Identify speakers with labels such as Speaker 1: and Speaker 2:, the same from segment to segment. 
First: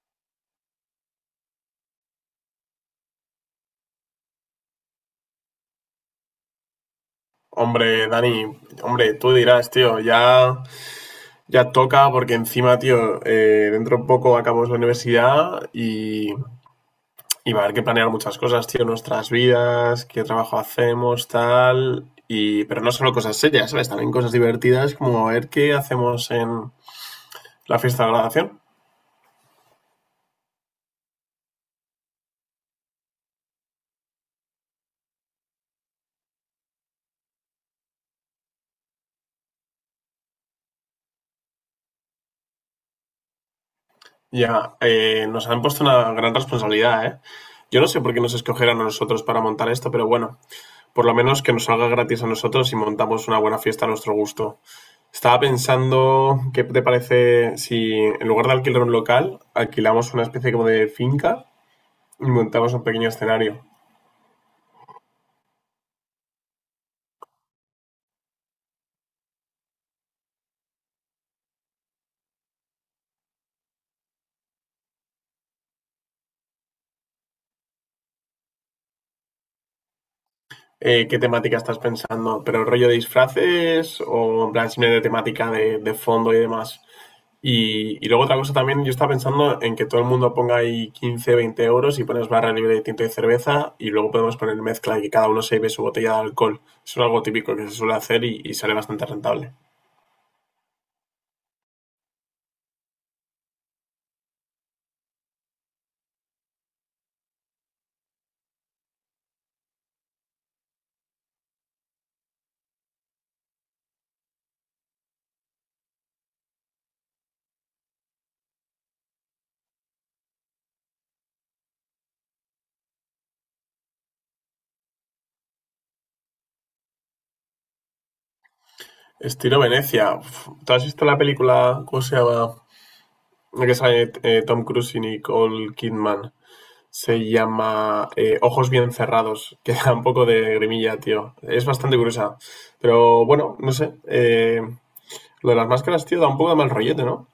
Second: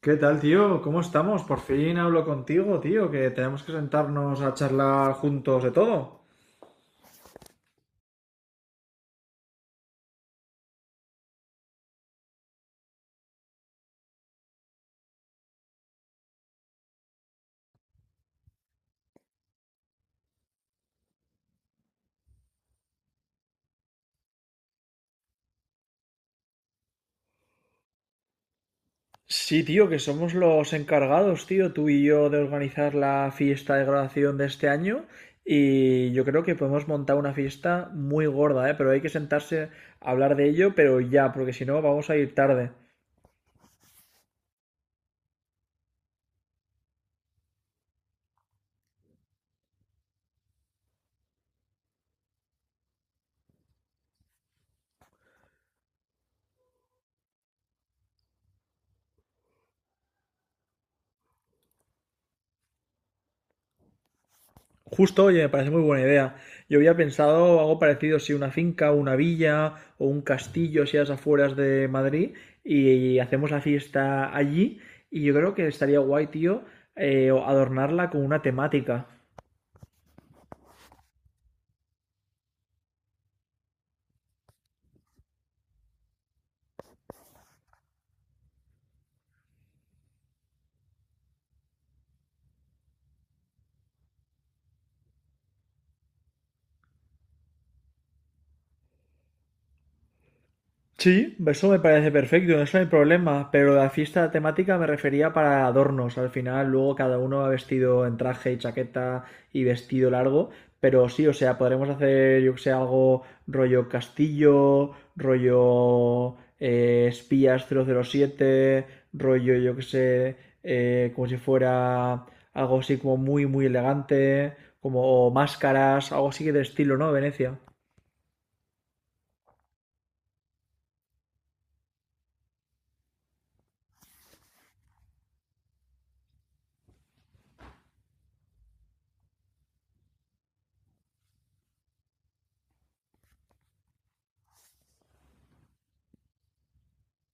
Speaker 1: ¿Qué tal, tío? ¿Cómo estamos? Por fin hablo contigo, tío, que tenemos que sentarnos a charlar juntos de todo.
Speaker 2: Hombre, Dani, hombre, tú dirás, tío, ya, ya toca porque encima, tío, dentro de poco acabamos la universidad y va a haber que planear muchas cosas, tío, nuestras vidas, qué trabajo hacemos, tal, pero no solo cosas serias, ¿sabes? También cosas divertidas como a ver qué hacemos en la fiesta de graduación.
Speaker 1: Sí, tío, que somos los encargados, tío, tú y yo, de organizar la fiesta de graduación de este año y yo creo que podemos montar una fiesta muy gorda, ¿eh? Pero hay que sentarse a hablar de ello, pero ya, porque si no vamos a ir tarde.
Speaker 2: Ya, nos han puesto una gran responsabilidad, ¿eh? Yo no sé por qué nos escogieron a nosotros para montar esto, pero bueno, por lo menos que nos salga gratis a nosotros y montamos una buena fiesta a nuestro gusto. Estaba pensando, ¿qué te parece si en lugar de alquilar un local, alquilamos una especie como de finca y montamos un pequeño escenario?
Speaker 1: Justo, oye, me parece muy buena idea. Yo había pensado algo parecido, si una finca, una villa o un castillo, si a las afueras de Madrid, y hacemos la fiesta allí. Y yo creo que estaría guay, tío, adornarla con una temática.
Speaker 2: ¿Qué temática estás pensando? ¿Pero rollo de disfraces o en plan simplemente temática de fondo y demás? Y luego otra cosa también, yo estaba pensando en que todo el mundo ponga ahí 15, 20€ y pones barra libre de tinto y cerveza y luego podemos poner mezcla y que cada uno se lleve su botella de alcohol. Eso es algo típico que se suele hacer y sale bastante rentable.
Speaker 1: Sí, eso me parece perfecto, eso no hay problema, pero la fiesta temática me refería para adornos. Al final, luego cada uno va vestido en traje y chaqueta y vestido largo, pero sí, o sea, podremos hacer, yo que sé, algo rollo castillo, rollo espías 007, rollo, yo que sé, como si fuera algo así como muy, muy elegante, como o máscaras, algo así de estilo, ¿no? Venecia.
Speaker 2: Estilo Venecia. Uf, ¿tú has visto la película, cómo se llama? La que sale Tom Cruise y Nicole Kidman. Se llama Ojos bien cerrados, que da un poco de grimilla, tío. Es bastante gruesa. Pero bueno, no sé. Lo de las máscaras, tío, da un poco de mal rollete, ¿no?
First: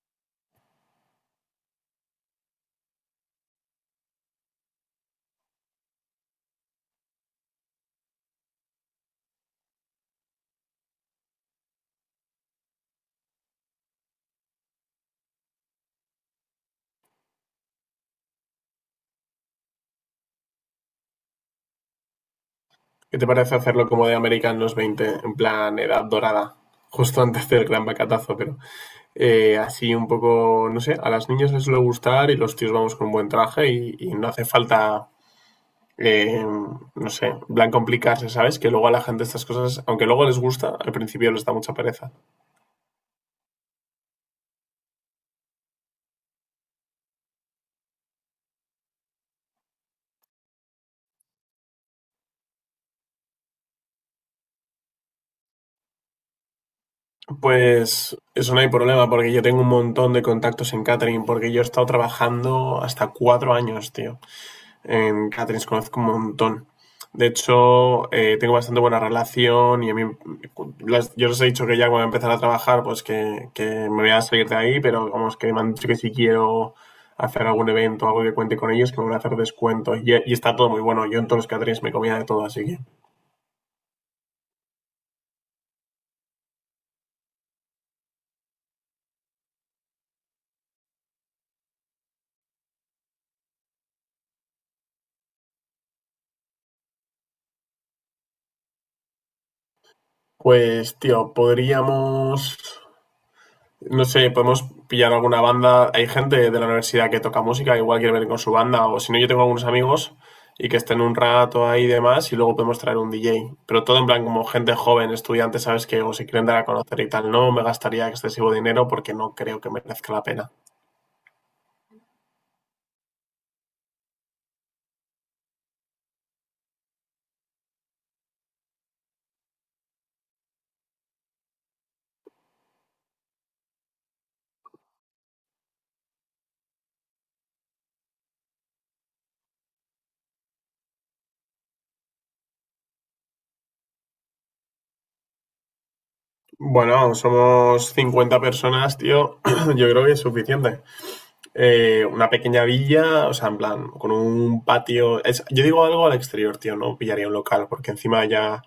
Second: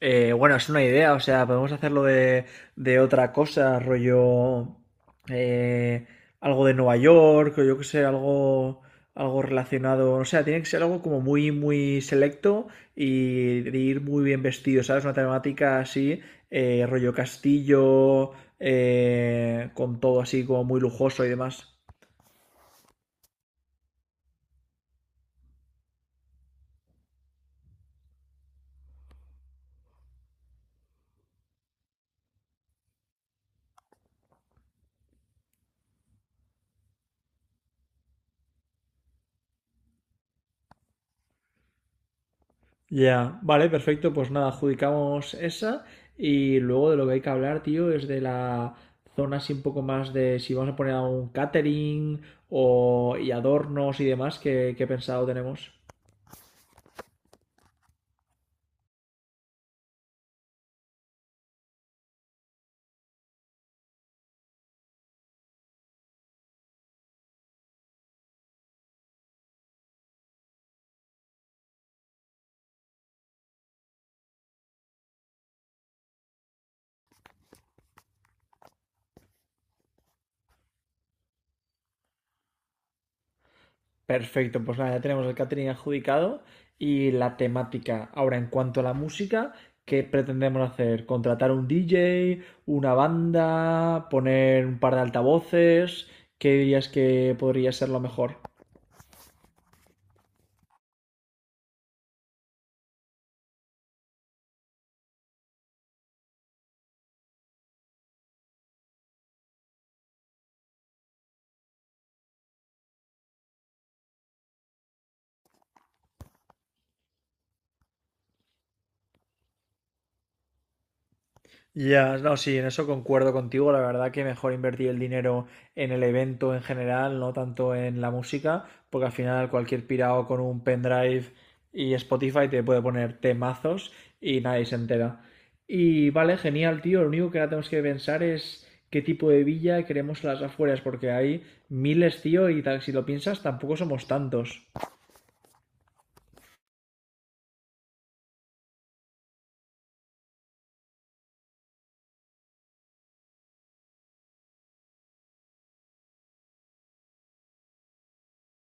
Speaker 1: Bueno, es una idea, o sea, podemos hacerlo de, otra cosa, rollo eh, algo de Nueva York, o yo qué sé, algo, algo relacionado, o sea, tiene que ser algo como muy, muy selecto y de ir muy bien vestido, ¿sabes? Una temática así, rollo castillo, con todo así como muy lujoso y demás.
Speaker 2: ¿Qué te parece hacerlo como de América en los 20, en plan edad dorada? Justo antes del gran bacatazo, pero así un poco, no sé, a las niñas les suele gustar y los tíos vamos con un buen traje y no hace falta eh, no sé, en plan complicarse, ¿sabes? Que luego a la gente estas cosas, aunque luego les gusta, al principio les da mucha pereza.
Speaker 1: Ya, vale, perfecto. Pues nada, adjudicamos esa. Y luego de lo que hay que hablar, tío, es de la zona así un poco más de si vamos a poner algún catering o, y adornos y demás que, pensado tenemos.
Speaker 2: Pues eso no hay problema, porque yo tengo un montón de contactos en catering, porque yo he estado trabajando hasta 4 años, tío. En caterings conozco un montón. De hecho, tengo bastante buena relación y a mí, yo les he dicho que ya cuando empezar a trabajar, pues que me voy a salir de ahí, pero vamos, que me han dicho que si quiero hacer algún evento, algo que cuente con ellos, que me van a hacer descuento. Y está todo muy bueno. Yo en todos los caterings me comía de todo, así que.
Speaker 1: Perfecto, pues nada, ya tenemos el catering adjudicado y la temática. Ahora, en cuanto a la música, ¿qué pretendemos hacer? ¿Contratar un DJ, una banda, poner un par de altavoces? ¿Qué dirías que podría ser lo mejor?
Speaker 2: Pues, tío, podríamos. No sé, podemos pillar alguna banda. Hay gente de la universidad que toca música, igual quiere venir con su banda, o si no, yo tengo algunos amigos y que estén un rato ahí y demás, y luego podemos traer un DJ. Pero todo en plan como gente joven, estudiantes, ¿sabes? Que o si quieren dar a conocer y tal, no me gastaría excesivo dinero porque no creo que merezca la pena.
Speaker 1: Ya, no, sí, en eso concuerdo contigo. La verdad que mejor invertir el dinero en el evento en general, no tanto en la música, porque al final cualquier pirado con un pendrive y Spotify te puede poner temazos y nadie se entera. Y vale, genial, tío. Lo único que ahora tenemos que pensar es qué tipo de villa queremos a las afueras, porque hay miles, tío, y tal, si lo piensas, tampoco somos tantos.
Speaker 2: Bueno, somos 50 personas, tío. Yo creo que es suficiente. Una pequeña villa, o sea, en plan, con un patio. Yo digo algo al exterior, tío, no pillaría un local, porque encima ya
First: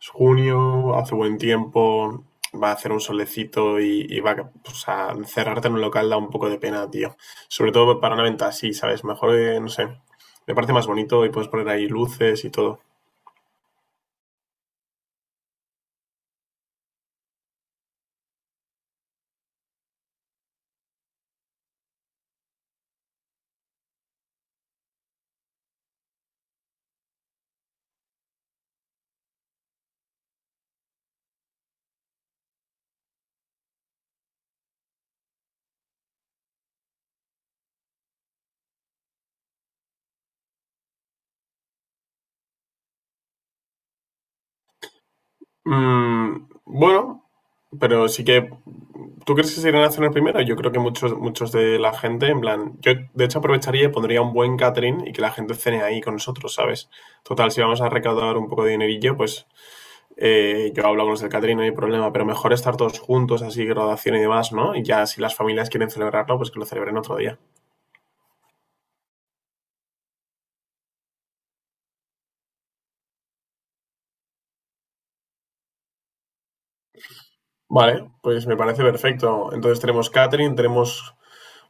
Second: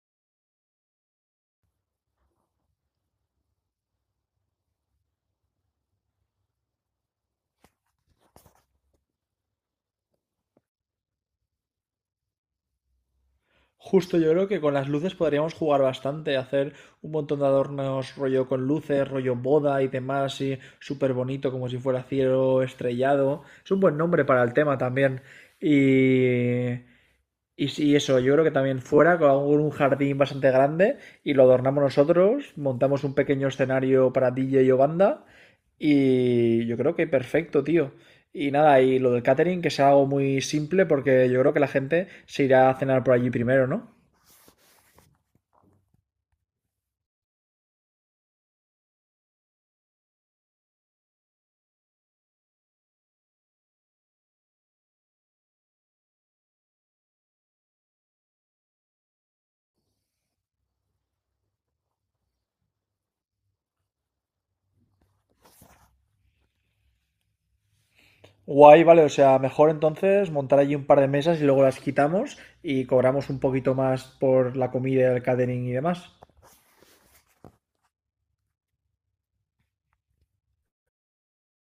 Speaker 2: es junio, hace buen tiempo, va a hacer un solecito y va a. O sea, encerrarte en un local da un poco de pena, tío. Sobre todo para una venta así, ¿sabes? Mejor, no sé. Me parece más bonito y puedes poner ahí luces y todo.
Speaker 1: Justo yo creo que con las luces podríamos jugar bastante, hacer un montón de adornos rollo con luces, rollo boda y demás, y súper bonito, como si fuera cielo estrellado. Es un buen nombre para el tema también. Y, sí, eso, yo creo que también fuera con un jardín bastante grande y lo adornamos nosotros, montamos un pequeño escenario para DJ y banda y yo creo que perfecto, tío. Y nada, y lo del catering que sea algo muy simple porque yo creo que la gente se irá a cenar por allí primero, ¿no?
Speaker 2: Mm, bueno, pero sí que. ¿Tú crees que se irán a cenar primero? Yo creo que muchos de la gente, en plan. Yo, de hecho, aprovecharía y pondría un buen catering y que la gente cene ahí con nosotros, ¿sabes? Total, si vamos a recaudar un poco de dinerillo, pues yo hablo con los del catering, no hay problema, pero mejor estar todos juntos, así, graduación y demás, ¿no? Y ya si las familias quieren celebrarlo, pues que lo celebren otro día.
Speaker 1: Guay, vale, o sea, mejor entonces montar allí un par de mesas y luego las quitamos y cobramos un poquito más por la comida, el catering y demás.
Speaker 2: Vale, pues me parece perfecto. Entonces tenemos catering, tenemos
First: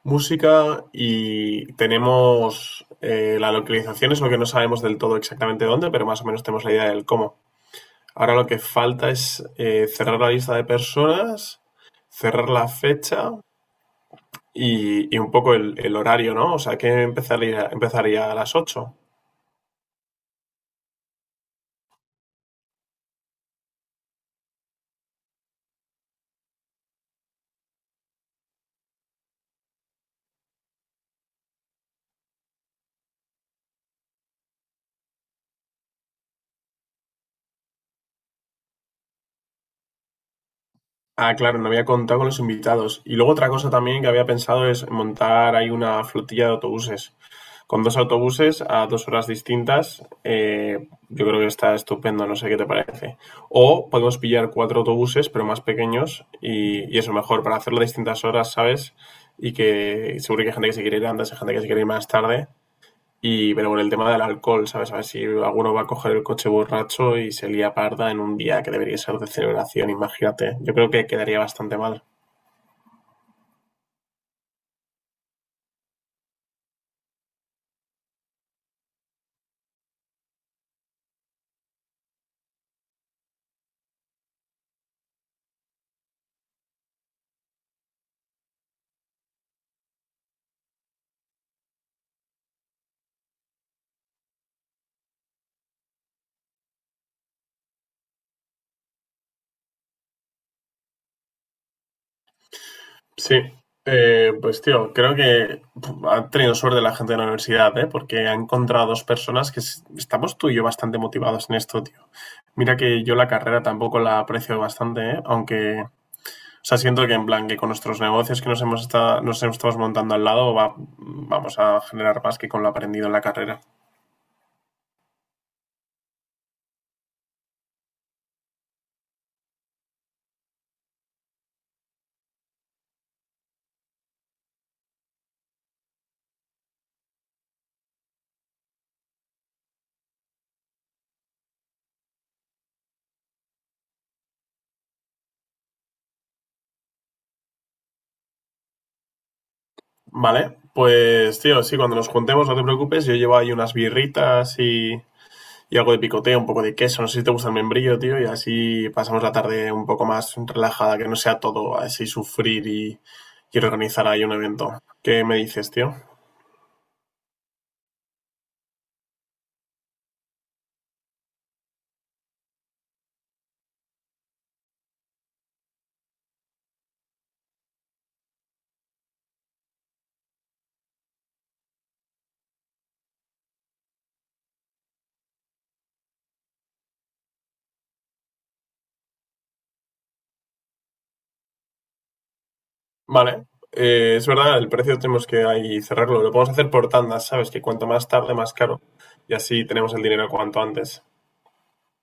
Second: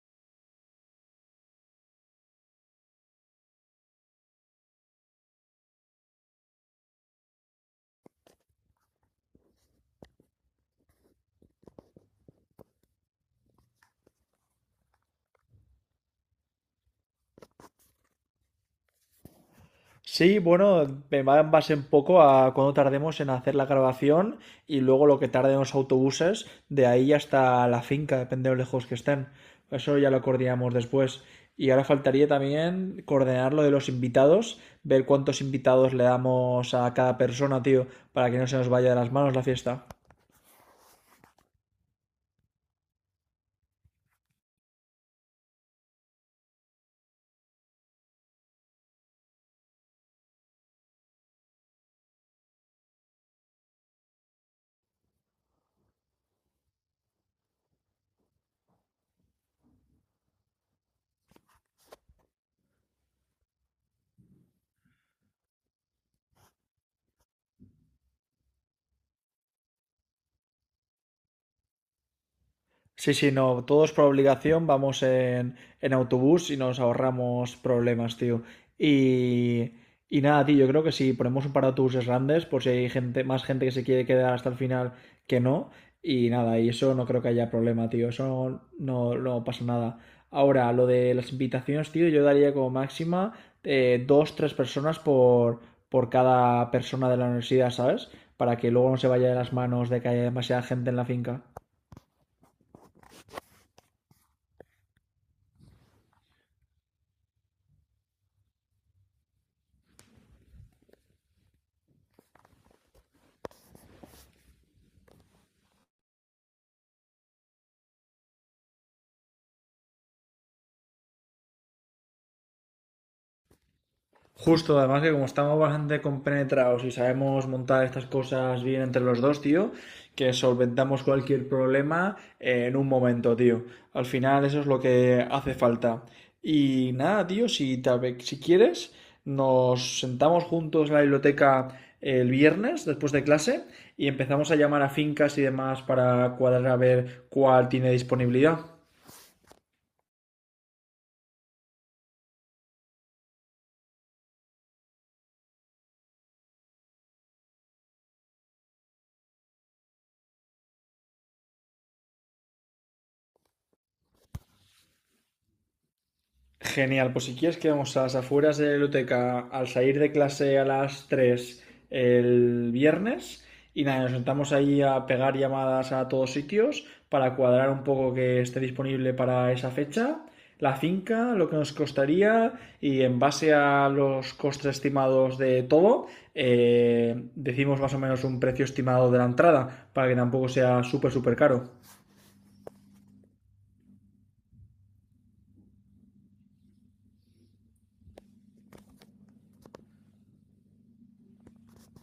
Speaker 2: música y tenemos la localización, es lo que no sabemos del todo exactamente dónde, pero más o menos tenemos la idea del cómo. Ahora lo que falta es cerrar la lista de personas, cerrar la fecha y un poco el horario, ¿no? O sea, que empezaría a las 8.
Speaker 1: Sí, bueno, me va en base un poco a cuando tardemos en hacer la grabación y luego lo que tarden los autobuses de ahí hasta la finca, depende de lo lejos que estén. Eso ya lo coordinamos después. Y ahora faltaría también coordinar lo de los invitados, ver cuántos invitados le damos a cada persona, tío, para que no se nos vaya de las manos la fiesta.
Speaker 2: Ah, claro, no había contado con los invitados. Y luego otra cosa también que había pensado es montar ahí una flotilla de autobuses, con dos autobuses a 2 horas distintas, yo creo que está estupendo, no sé qué te parece. O podemos pillar cuatro autobuses, pero más pequeños, y eso mejor, para hacerlo a distintas horas, ¿sabes? Y que seguro que hay gente que se quiere ir antes, hay gente que se quiere ir más tarde. Pero con el tema del alcohol, ¿sabes? A ver si alguno va a coger el coche borracho y se lía parda en un día que debería ser de celebración, imagínate. Yo creo que quedaría bastante mal.
Speaker 1: Sí, sí, no, todos por obligación vamos en autobús y nos ahorramos problemas, tío. Y, nada, tío, yo creo que si ponemos un par de autobuses grandes, por si hay gente, más gente que se quiere quedar hasta el final que no. Y nada, y eso no creo que haya problema, tío. Eso no, no, no pasa nada. Ahora, lo de las invitaciones, tío, yo daría como máxima dos, tres personas por, cada persona de la universidad, ¿sabes? Para que luego no se vaya de las manos de que haya demasiada gente en la finca.
Speaker 2: Sí, pues tío, creo que ha tenido suerte la gente de la universidad, ¿eh? Porque ha encontrado dos personas estamos tú y yo bastante motivados en esto, tío. Mira que yo la carrera tampoco la aprecio bastante, ¿eh? Aunque, o sea, siento que en plan que con nuestros negocios que nos hemos estado montando al lado vamos a generar más que con lo aprendido en la carrera.
Speaker 1: Justo, además que como estamos bastante compenetrados y sabemos montar estas cosas bien entre los dos, tío, que solventamos cualquier problema en un momento, tío. Al final eso es lo que hace falta. Y nada, tío, si quieres, nos sentamos juntos en la biblioteca el viernes después de clase y empezamos a llamar a fincas y demás para cuadrar a ver cuál tiene disponibilidad.
Speaker 2: Vale, pues tío, sí, cuando nos juntemos, no te preocupes, yo llevo ahí unas birritas y algo de picoteo, un poco de queso. No sé si te gusta el membrillo, tío. Y así pasamos la tarde un poco más relajada, que no sea todo así sufrir y organizar ahí un evento. ¿Qué me dices, tío?
Speaker 1: Genial, pues si quieres quedamos a las afueras de la biblioteca al salir de clase a las 3 el viernes y nada, nos sentamos ahí a pegar llamadas a todos sitios para cuadrar un poco que esté disponible para esa fecha, la finca, lo que nos costaría y en base a los costes estimados de todo, decimos más o menos un precio estimado de la entrada para que tampoco sea súper, súper caro.
Speaker 2: Vale. Es verdad, el precio tenemos que ahí cerrarlo. Lo podemos hacer por tandas, ¿sabes? Que cuanto más tarde, más caro. Y así tenemos el dinero cuanto antes.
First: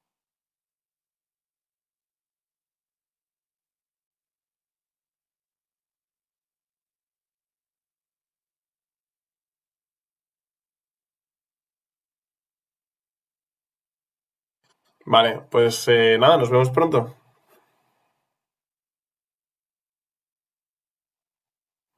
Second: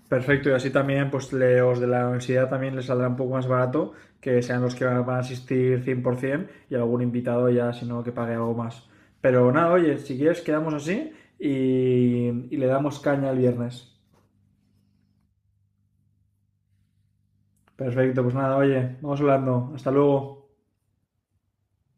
Speaker 1: Perfecto, y así también, pues los de la universidad también les saldrá un poco más barato que sean los que van a asistir 100% y algún invitado ya, si no, que pague algo más. Pero nada, oye, si quieres, quedamos así y, le damos caña el viernes.
Speaker 2: Vale, pues nada, nos vemos pronto.
Speaker 1: Perfecto, pues nada, oye, vamos hablando. Hasta luego.